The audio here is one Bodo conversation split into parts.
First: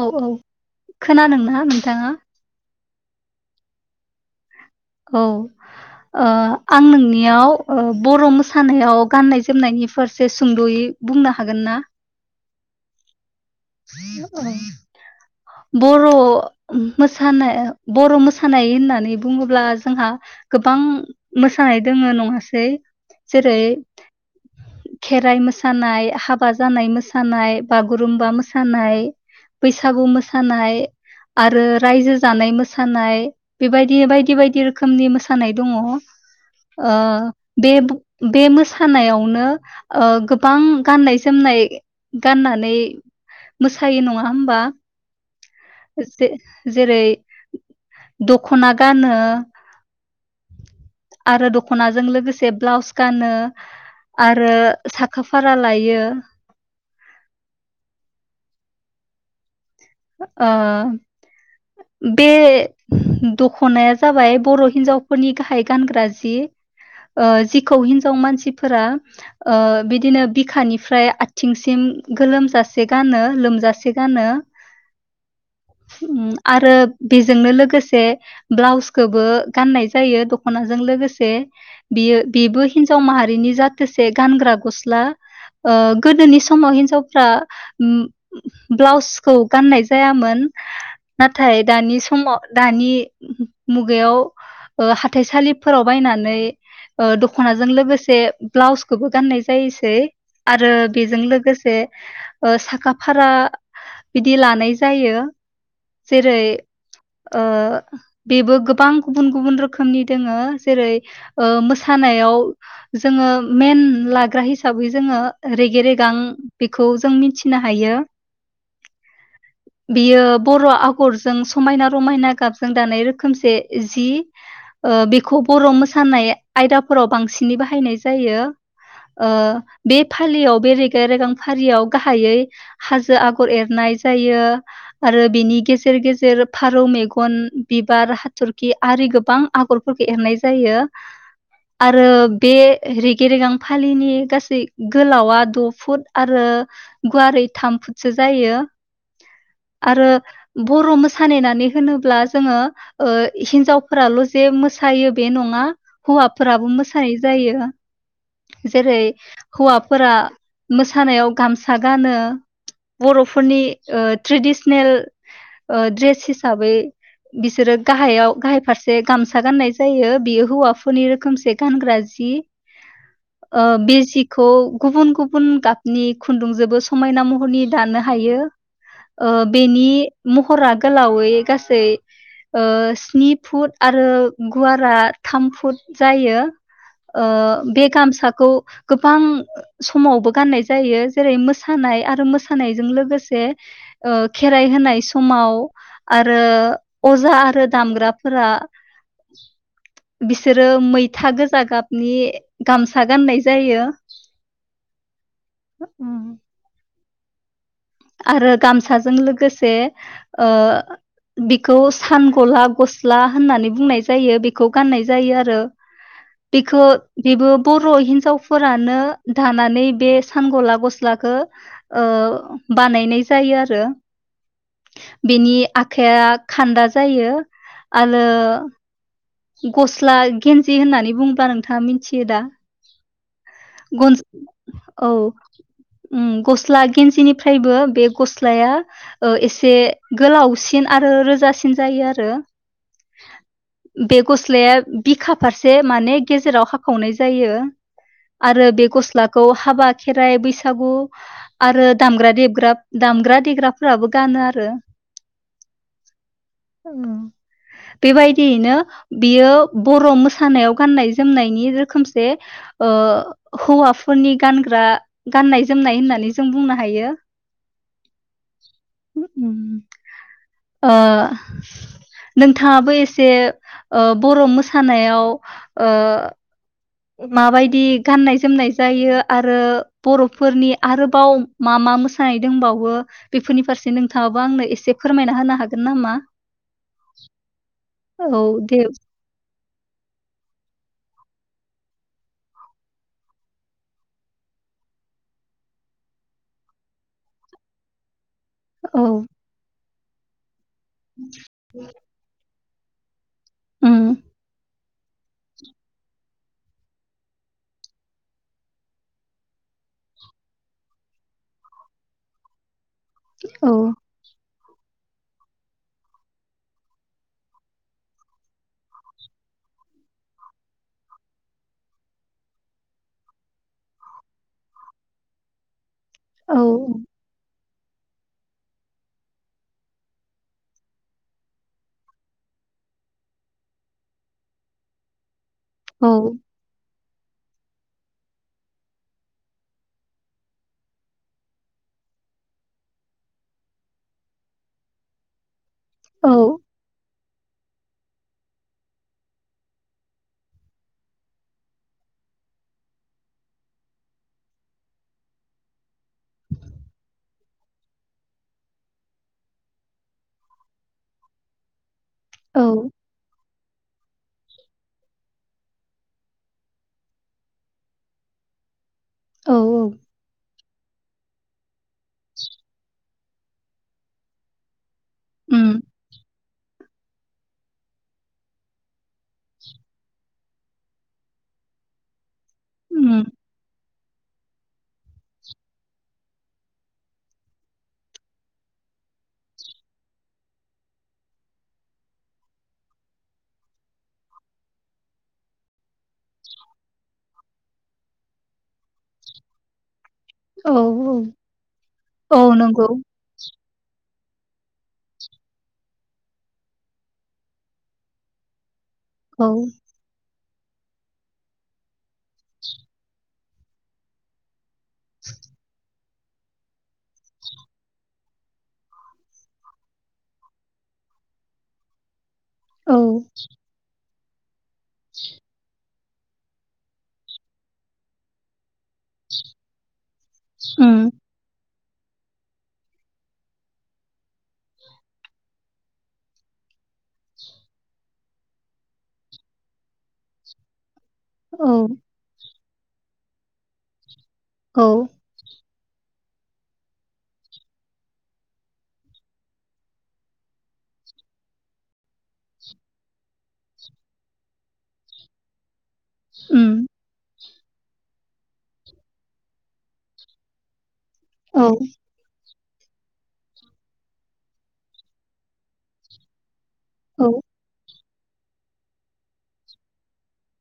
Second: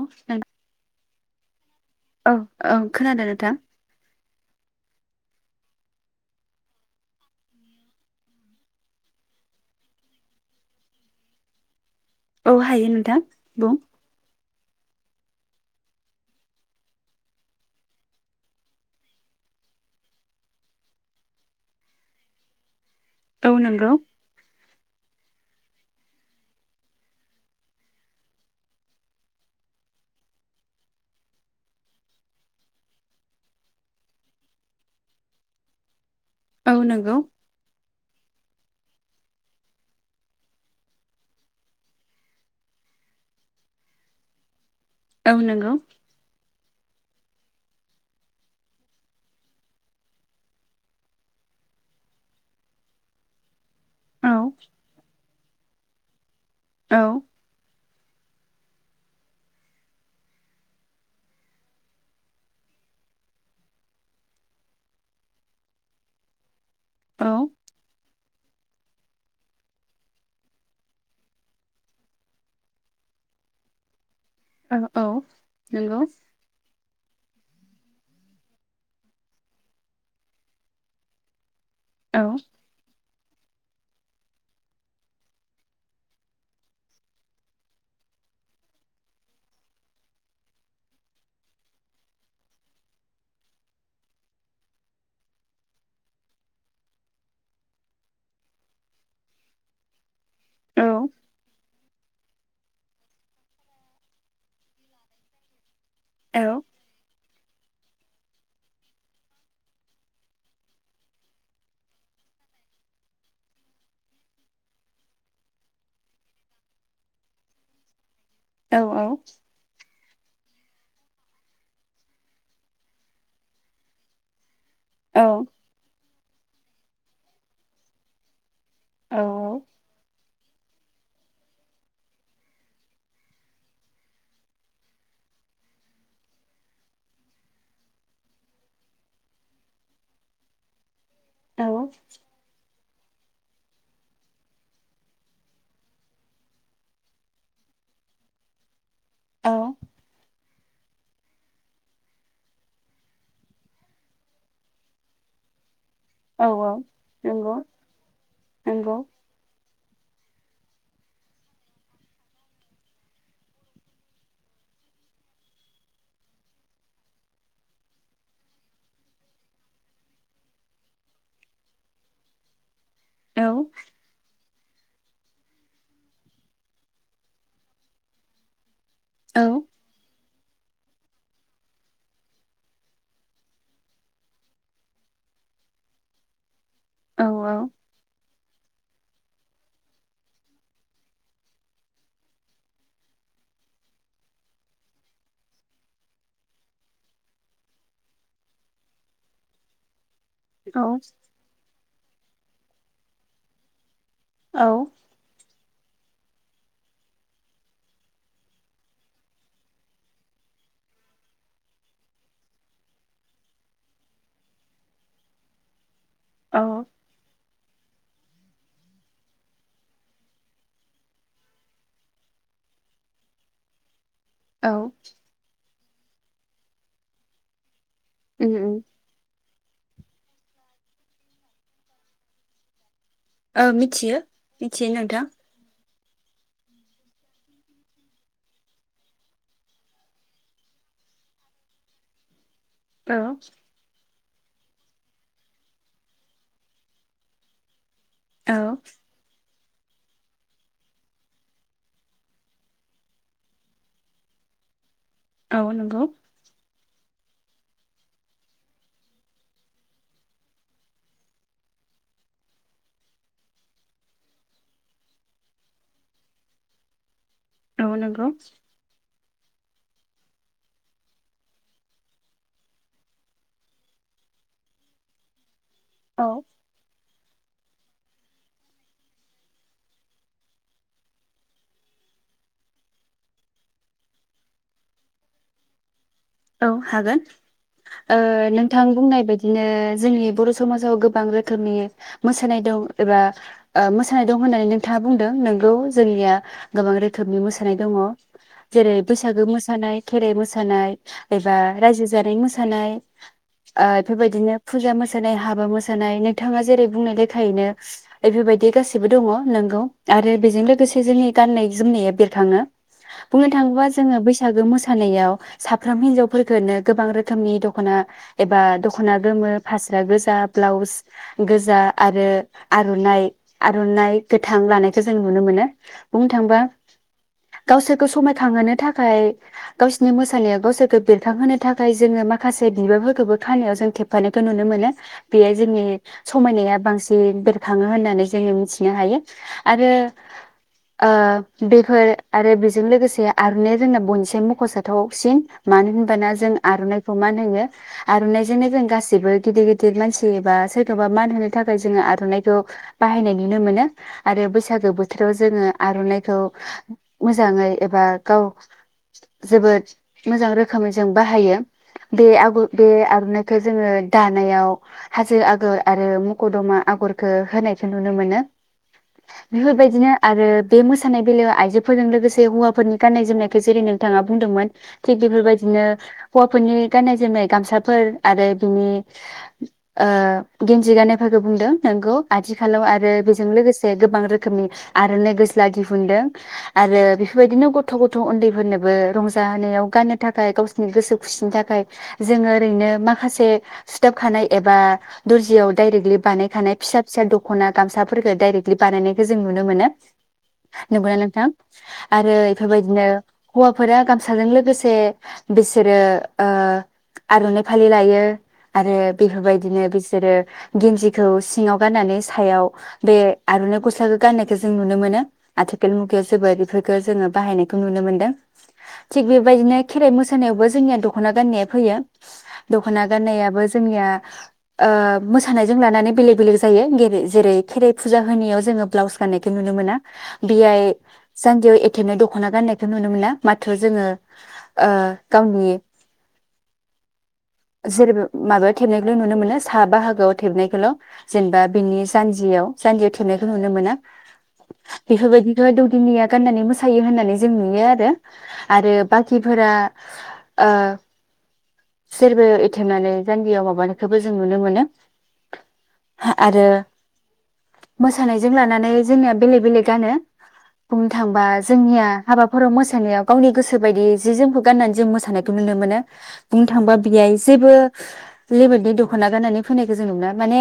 औ औ खोनादों ना नोंथाङा। औ खोनादों नोंथां? औ आं नोंनियाव बर' मोसानायाव गाननाय जोमनायनि फारसे सुंदयै बुंनो हागोन ना? औ हायो नोंथां। बुं ओ। बर' मोसानाय बर मोसानाय होननानै बुङोब्ला जोंहा गोबां मोसानाय दंङ नङासै। औ जेरै नंगौ। खेराइ मोसानाय हाबा जानाय मोसानाय बागुरुमबा मोसानाय। मोसानाय बैसागु मोसानाय आरो रायजो जानाय मोसानाय बेबायदि बायदि बायदि रोखोमनि मोसानाय दङ। ओ औ नंगौ बे बे मोसानायावनो ओ गोबां गाननाय जोमनाय गाननानै‌ मोसायो नङा होमबा? औ नंगौ। जे जेरै दखना गानो‌ आरो दखनाजों लोगोसे ब्लाउस गानो। औ आरो साखा फारा लायो। औ। ओ बे दखनाया जाबाय बर हिनजावफोरनि गाहाय गानग्रा जि। औ ओ जिखौ हिनजाव मानसि सिफोरा ओ बिदिनो बिखानिफ्राय आथिंसिम गोलोमजासे गानो लोमजासे गानो। औ औ नंगौ। उम आरो बेजोंनो लोगोसे ब्लाउसखौबो गाननाय जायो दखनाजों लोगोसे बियो औ बेबो हिनजाव माहा रिनि जाथोसे गानग्रा गस्ला ओ गोदोनि समाव हिनजावफ्रा अम ब्लाउस खौ गाननाय जायामोन नाथाय दानि समाव दानि मुगायाव ओ हाथाइसालिफोराव बायनानै ओ दखनाजों लोगोसे ब्लाउसखौबो गाननाय जायोसै। आरो औ बेजों लोगोसे ओ साखाफारा बिदि लानाय जायो। जेरै औ ओ बेबो गोबां गुबुन गुबुन रोखोमनि दोङो जेरै ओ मोसानायाव जोङो मेन लाग्रा हिसाबै जोङो रेगे रेगां बेखौ जों मिन्थिनो हायो। औ औ बियो बर' आगरजों समायना रमायना गाबजों दानाय रोखोमसे जि। ओ औ बेखौ बर' मोसानाया आयदाफोराव बांसिनै बाहायनाय जायो। औ ओ बे फालियाव बे रेगे रेगां फारियाव गाहायै हाजो आगर एरनाय जायो आरो बेनि गेजेर गेजेर फारौ मेगन बिबार हाथरखि आरि गोबां आगरफोरखौ एरनाय जायो। आरो बे रेगे रेगां फालिनि गासै गोलावा द' फुट आरो गुवारै थाम फुटसो जायो। औ आरो बर' मोसानायनानै होनोब्ला जोङो ओ हिनजावफोराल' जे मोसायो बे नङा हौवाफोराबो औ मोसायो नंगौ जायो नंगौ जेरै हौवा फोरा मोसानायाव गामसा गानो बर'फोरनि ट्रेडिसनेल ओ द्रेस हिसाबै बिसोरो गाहायाव-गाहाय फारसे गामसा गाननाय जायो बियो हौवाफोरनि रोखोमसे गानग्रा जि। औ ओ बे जिखौ गुबुन गुबुन गाबनि खुन्दुंजोंबो समायना महरनि दानो हायो। ओ औ बेनि महरा गोलावै गासै ओ स्नि फुट आरो गुवारा थाम फुट जायो। ओ औ बे साखौ गोबां समावबो गाननाय जायो। जेरै मोसानाय आरो मोसानायजों लोगोसे ओ खेराइ होनाय समाव आरो अजा आरो दामग्राफोरा बिसोरो मैथा गोजा गाब नि गामसा गाननाय जायो। औ [unintelligible] आरो गामसाजों लोगोसे ओ बेखौ सान गला गस्ला होननानै बुंनाय जायो बेखौ गाननाय जायो आरो। औ बेखो बेबो बर' हिन्जावफोरानो दानानै बे सान गला गस्लाखौ ओ बानायनाय जायो आरो। औ। आखाइआ खान्दा जायो। आलो उम उम गस्ला गेन्जि होननानै बुंब्ला नोंथाङा मिथियो दा? औ मिथियो ग्नज मिथियो औ। नोंथां उम गस्ला गेन्जिनिफ्रायबो बे गस्लाया ओ एसे गोलावसिन आरो रोजासिन जायो आरो। औ। बे गस्लाया बिखा फारसे माने गेजेराव हाखावनाय जायो। औ आरो बे गस्लाखौ हा हाबा खेराइ बैसागु आरो दामग्रा देबग्राब दामग्रा देग्राफोराबो गानो आरो। औ नोंगौ। ओव बेबायदि नो बियो बर' मोसानायाव गान्नाय जोमनायनि रोखोमसे ओ हौवाफोरनि गानग्रा गान्नाय जोमनाय होननानै जों बुंनो हायो। औ नंगौ ओ नोंथाङाबो एसे ओ बर' मोसानायाव ओ। औ माबायदि गाननाय जोमनाय जायो आरो बर'फोरनि आरोबाव मा मा मोसानाय दोंबावो बेफोरनि फारसे नोंथाङाबो आंनो एसे फोरमायना होनो हागोन नामा? औ हागोन। ओ औ नोंथां दे बुंनाय बायदिनो जोंनि बर' समाजाव गोब बां रोखोमनि मोसानाय दं एबा ओ मोसानाय दं होन्नानै नोंथाङा बुंदों नोंगौ जोंनिया गोबां रोखोमनि मोसानाय दङ'। जेरै औ बैसागो मोसानाय। खेराइ मोसानाय। एबा रायजो जानाय मोसा नाय। ओ उम इफोरबायदिनो। फुजा मोसानाय हाबा मोसानाय नोंथाङा जेरै बुंनाय लेखायैनो इफोरबायदि गासिबो दङ' नोंगौ आरो बेजों लोगोसे जोंनि गाननाय जोमनाया बेरखाङो। बुंनो औ थाङोबा जोङो बैस बैसागो मोसानायाव साफ फ्रोम हिनजावफोरखोनो गोबां रोखोमनि दख'ना एबा दख'ना गोमो फास्रा गोजा ब्लाउस गोजा आरो आर'नाइ आर'नाइ गोथां लानायखो जों नुनो मोनो। बुंनो औ थांबा। गावसोरखौ समायखांहोनो थाखाय गावसोरनि मोसानाया गावसोरखो बेरखांहोनो थाखाय जोङो माखासे बिबारफोरखोबो खानायाव जों थेबफानायखो नुनो मोनो। बेयाय जोंनि औ समायनाया बांसि न बेरखाङो होननानै जोङो मिथिनो हायो आरो ओ बेफोर आरो बेजों लोगोसे आर'न्नाया जोंना बयनिसाय मख'जाथावसिन। मानो औ होनबाना जों आर'नाइख खौ मा नोङो आर'नाइजोंनो जों गाैबो गिदिर गिदिर मानसि एबा सोरखौबा मान होनो थाखाय जोङो आर'नाइखौ बाहायनाय नुनो मोनो। आरो बैसागो बोथोराव जोङो आर'नाइखौ मोजाङै एबा गाव जोबोद मोजां रोखोमै जों बाहायो। बे आग बे औ आरनाइ जोङो दानायाव हाजो आगर आरो मखदमा आगरखौ होनायखौ नुनो मोनो। औ बेफोरबायदिनो आरो बे मोसानाय बेलायाव आइजोफोरजों लोगोसे हौवाफोरनि गान्नाय जोमनायखौ जेरै नोंथाङा बुंदोंमोन थिग उम बेफोरबायदिनो हौवाफोरनि गाननाय जोमनाय गामसाफोर आरो बिनि ओ गेन्जि गानायफोरखौ बुंदों नोंगौ आथिखालाव आरो उम बेजों लोगोसे गोबां रोखोमनि आर'नाइ गस्ला दिहुनदों आरो बेफोरबायदिनो गथ' गथ' उन्दैफोरनोबो रंजाहोनायाव थाखाय गावसिरनि गोसो खुसिनि थाखाय जोङो ओरैनो माखासे सिथाबखानाय एबा दुरजियाव डाइरेक्टलि बानायखानाय फिसा फिसा दख'ना गामसाफोरखो डायरेक्टलि बानायनायखौ जों नुनो मोनो। औ नंगौ ना औ नोंथां आरो औ नंगौ बेफोरबायदिनो हौवाफोरा साजों लोगोसे बिसोरो ओ आर'नाइ फालि लायो। आरो औ बेफोरबायदिनो बिसोरो गेन्जि खौ सिङाव गान्नानै सायाव बे आर'नाइ गस्लाखौ गाननायखौ जों नुनो मोनो आथिखाल बेफोरखौ जो बाहायनायखौ नुनो मोनदों। बेबायदिनो खेराइ मोसानायावबो जोंनिया दख'ना गाननायया फैयो। औ दख'ना गान्नायाबो जोंनिया ओ मोसानायजों लानानै बेलेग बेलेग जायो जेरै खेराइ फुजा होनायाव जोङो ब्लाउस गाननायखौ नुनो मोना। बिआइ उम जानजियाव ए बिदिनो दख'ना गान्नायखौ नुनो मोना माथ्र जोङो ओ गावनि जेरै माबायाव थेबनायखौल' नुनो मोनो सा बाहागोआव थेबनायखौल' जेनेबा औ बिनि जानजियाव जान्जियाव थुनायखौ नुनो मोना। औ जह दौदिनिया गाननानै मोसायो होननानै जों नुयो आरो आरो बाखिफोरा ओ सोरबाव एथेमनानै जानगियाव माबानायखौबो जों नुनो मोनो। आरो उम मोसानायजों लानानै जोंनिया बेलेग बेलेक गानो। बुंनो थाङोबा औ जोंनिया हाबा बर' मोसानायाव गावनि जि जोमखौ गाननानै जों मोसानायखौ नुनो मोनो बुंनो थांबा औ बेयाय जेबो लिमिदनि दख'ना गाननानै फैनायखौ जों नुनो मोनो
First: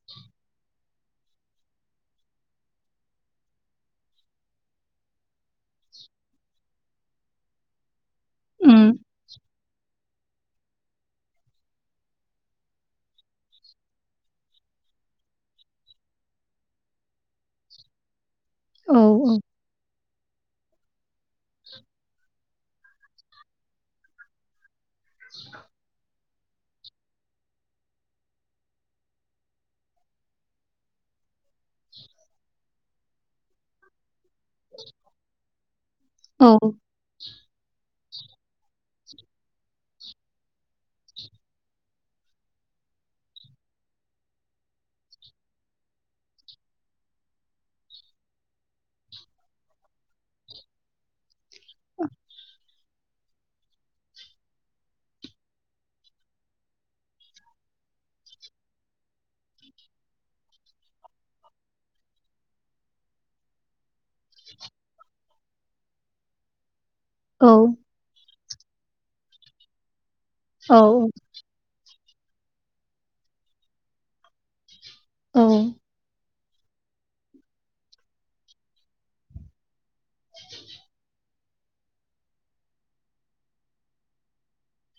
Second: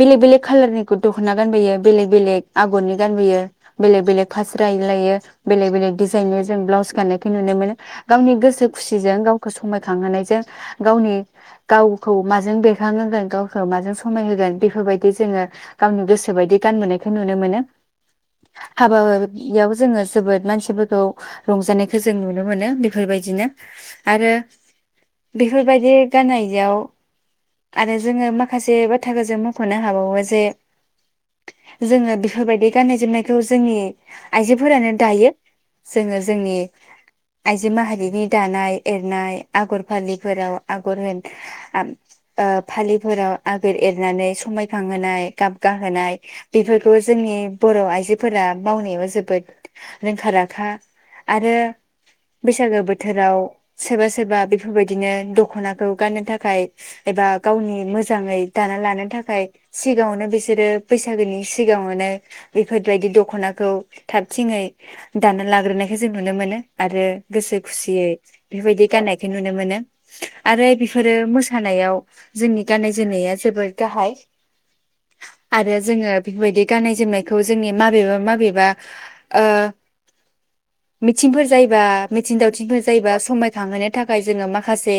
बेलेक बेलेग कालारनि दख'ना गानबोयो बेलेक बेलेग आगरनि गानबोयो बेलेक बेलेग फास्रा लायो बेलेक बेलेग डिजाइननि जों ब्लाउस गा [unintelligible] गावनि गोसो उम खुसिजों गावखौ समाय [unintelligible] गावनि गावखौ माजों बेरखांहोगोन गावखौ माजों समाय होगोन बेफोरबायदि जोङो गावनि गोसोबायदि गान मोननायखौ नुनो मोनो [unintelligible] औ जोङो जोबोद मानसिफोरखौ रंजानाय जों नुनो मोनो बेफोरबायदिनो आरो बेफोर बायदि गाननायाव आरो जोङो माखासे बाथ्राखौ जों मख'नो हाबावो जे जोङो बेफोरबायदि गाननाय जोमनायखौ जोंनि आइजोफोरानो दायो जोङो औ जोंनि आइजो माहारि दानाय एरनाय आगर फालिफोराव आगर होन फालिफोराव आगोर एरनानै समायखांहोनाय गाबगाहोनाय बेफोरखौ जोंनि बर' आइजोफोरा मावनायाव जोबोद रोंखा राखा आरो बैसागो बोथोराव सोरबा सोरबा बेफोरबायदिनो दखनाखौ गाननो थाखाय एबा गावनि मोजाङै दाना लानो थाखाय सिगाङावनो बिसोरो बैसागोनि सिगाङावनो बेफोरबायदि दख'नाखौ थाब थङै दाना लाग्रोनायखौ जों नुनो मोनो। आरो औ गोसो खुसियै बेबायदि गाननायखौ नुनो मोनो आरो बेफोरो मोसानायाव जोंनि गाननाय जोमनाया जोबोर गाहाय आरो औ जोङो बेफोरबायदि गाननाय जोमनायखौ जोंनि माबेबा माबेबा ओ मि थिंफोर जायोब्ला मिथिं दावथिंफोर जायोबा समायखांहोनो थाखाय जोङो ओ माखासे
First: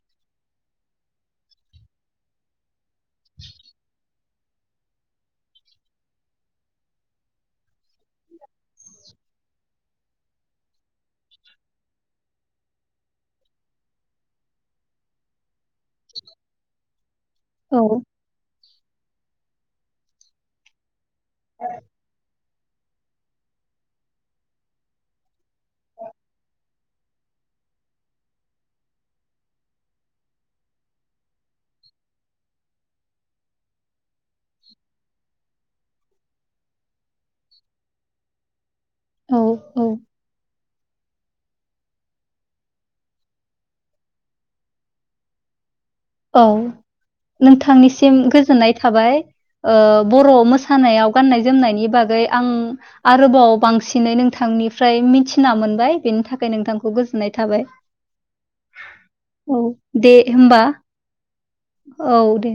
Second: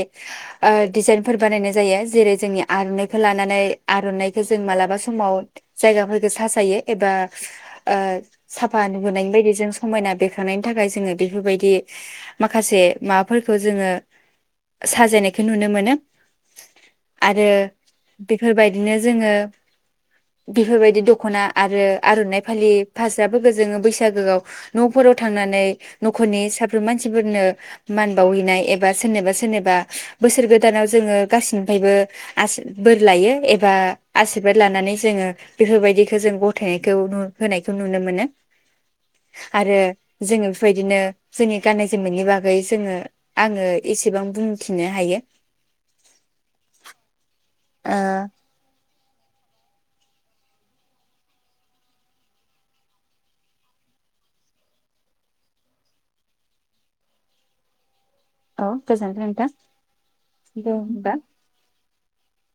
ओ डिजाइनफोर बानायनाय जायो जेरै जोंनि आर'नाइखौ लानानै आर'नाइखौ जों मालाबा समाव जायगाफोरखौ साजायो एबा ओ साफा नुुबोनायनि बायदि जों समायना बेरखांनायनि थाखाय जोङो बेफोरबायदि माखासे माबाफोरखौ जोङो साजायनायखौ नुनो मोनो आरो बेफोरबाय दिनो जो बेफोरबायदि द खना आरो आर'नाय फालि फास्राफोरखो जोङो बैसागोआव न'फोराव थांनानै न'खरनि साफ्रोम मानसिफोरनो मान बावहैनाय एबा सोरनिबा सोरनिबा बोसोर गोदानाव जोङो गाससिनिफ्रायबो आस बोर लायो एबा आसशिरबाद लानानै जोङो बेफोरबायदिखो जों गथाय होनायखौ नुनो मोनो औ आरो औ जोंङो नो जोंनि गाननाय जोमनायनि बागै जोङो आङो एसेबां बुंथिनो हायो औ ओ नोंथांनिसिम गोजोननाय थाबाय ओ बर' मोसानायाव गाननाय जोमनायनि बागै आं आरोबाव बांसिनै नोंथांनिफ्राय मिथिना मोनबाय बेनि थाखाय नोंथांखौ गोजोननाय थाबाय औ गोजोन्थों नोंथां औ दे दे होमबा औ दे